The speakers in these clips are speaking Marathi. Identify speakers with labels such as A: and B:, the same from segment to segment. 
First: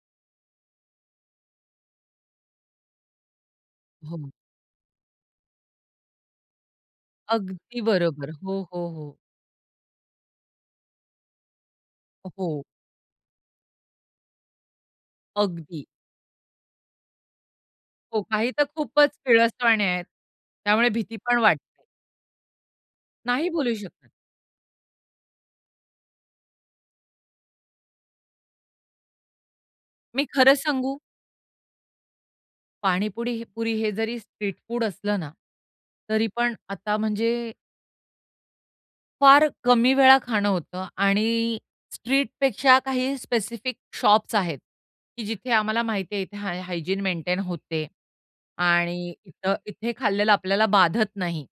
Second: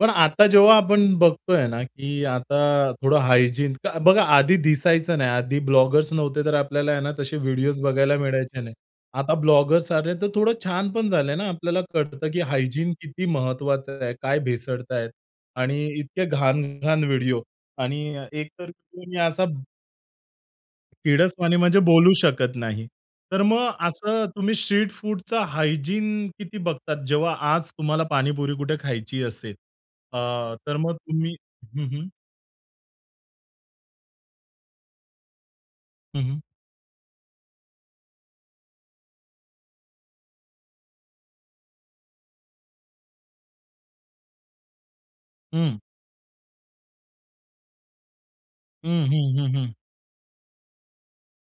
A: पण आता जेव्हा आपण बघतोय ना, की आता थोडं हायजीन तर बघा
B: हो.
A: आधी दिसायचं नाही. आधी ब्लॉगर्स नव्हते, तर आपल्याला आहे ना, तसे व्हिडिओज
B: अगदी
A: बघायला
B: बरोबर.
A: मिळायचे
B: हो,
A: नाही.
B: हो, हो.
A: आता ब्लॉगर्स आले, तर थोडं छान पण झाले ना, आपल्याला
B: अ,
A: कळतं की
B: हो.
A: हायजीन किती महत्वाचं आहे. काय भेसळतायेत आणि
B: अगदी.
A: इतके घाण-घाण व्हिडिओ आणि
B: हो,
A: एक
B: काही तर
A: तर मी
B: खूपच
A: असा
B: कीळसवाणी आहेत. त्यामुळे भीती पण
A: कीळसवाणी म्हणजे
B: वाटते.
A: बोलू शकत नाही. तर
B: नाही
A: मग
B: बोलू शकत.
A: असं तुम्ही स्ट्रीट फूडचा हायजीन किती बघतात, जेव्हा आज तुम्हाला पाणीपुरी कुठे खायची असेल अ,
B: मी खरं
A: तर मग
B: सांगू?
A: तुम्ही हं, हं.
B: पाणीपुडी ही पुरी हे जरी स्ट्रीट फूड असलं ना.
A: हं,
B: तरी
A: हं.
B: पण आता म्हणजे फार कमी वेळा खाणं होतं आणि स्ट्रीटपेक्षा काही स्पेसिफिक शॉप्स आहेत की जिथे
A: हं.
B: आम्हाला माहितीये इथे हाय हायजीन मेंटेन होते
A: हं,
B: आणि
A: हं,
B: इथ
A: हं, हं.
B: इथे खाल्लेलं आपल्याला बाधत नाही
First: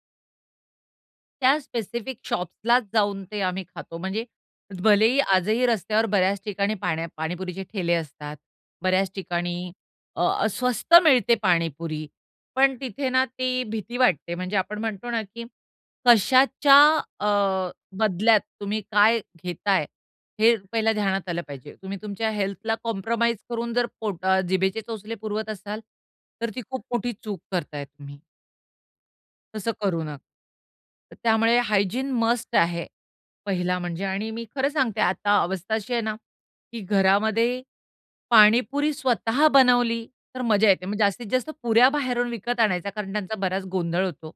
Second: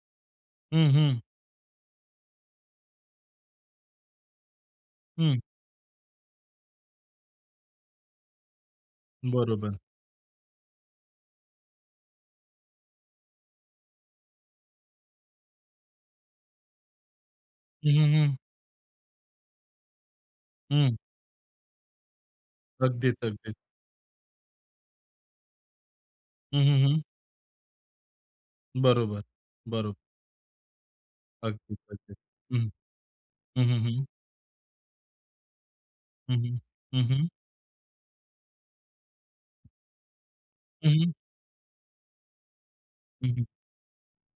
A: हं, हं.
B: त्या स्पेसिफिक शॉप्सलाच जाऊन ते आम्ही खातो. म्हणजे भले ही
A: हं.
B: आजही रस्त्यावर बऱ्याच ठिकाणी पाण्या पाणीपुरीचे ठेले असतात, बऱ्याच ठिकाणी
A: बरोबर.
B: अ, अ, स्वस्त मिळते पाणीपुरी, पण तिथे ना, ती भीती वाटते. म्हणजे आपण म्हणतो ना, की कशाच्या अ,
A: हं, हं, हं.
B: बदल्यात तुम्ही काय घेताय, हे पहिला
A: हं.
B: ध्यानात आलं पाहिजे. तुम्ही तुमच्या हेल्थला
A: अगदीच.
B: कॉम्प्रोमाईज
A: अगदीच.
B: करून जर पोट अ, ...जिभेचे चोचले पुरवत असाल, तर
A: हं,
B: ती
A: हं,
B: खूप
A: हं.
B: मोठी चूक करताय तुम्ही.
A: बरोबर.
B: तसं
A: बरोबर.
B: करू नका. त्यामुळे
A: अगदीच.
B: हायजीन
A: अगदीच.
B: मस्ट
A: हं,
B: आहे
A: हं,
B: पहिला
A: हं, हं,
B: म्हणजे
A: हं.
B: आणि मी खरं सांगते आता अवस्था अशी आहे ना,
A: हं, हं,
B: की
A: हं, हं.
B: घरामध्ये पाणीपुरी स्वतः बनवली, तर मज्जा येते. मग
A: हं.
B: जास्तीत जास्त पुऱ्या बाहेरून विकत आणायचा कारण
A: हं,
B: त्यांचा
A: हं.
B: बराच गोंधळ होतो.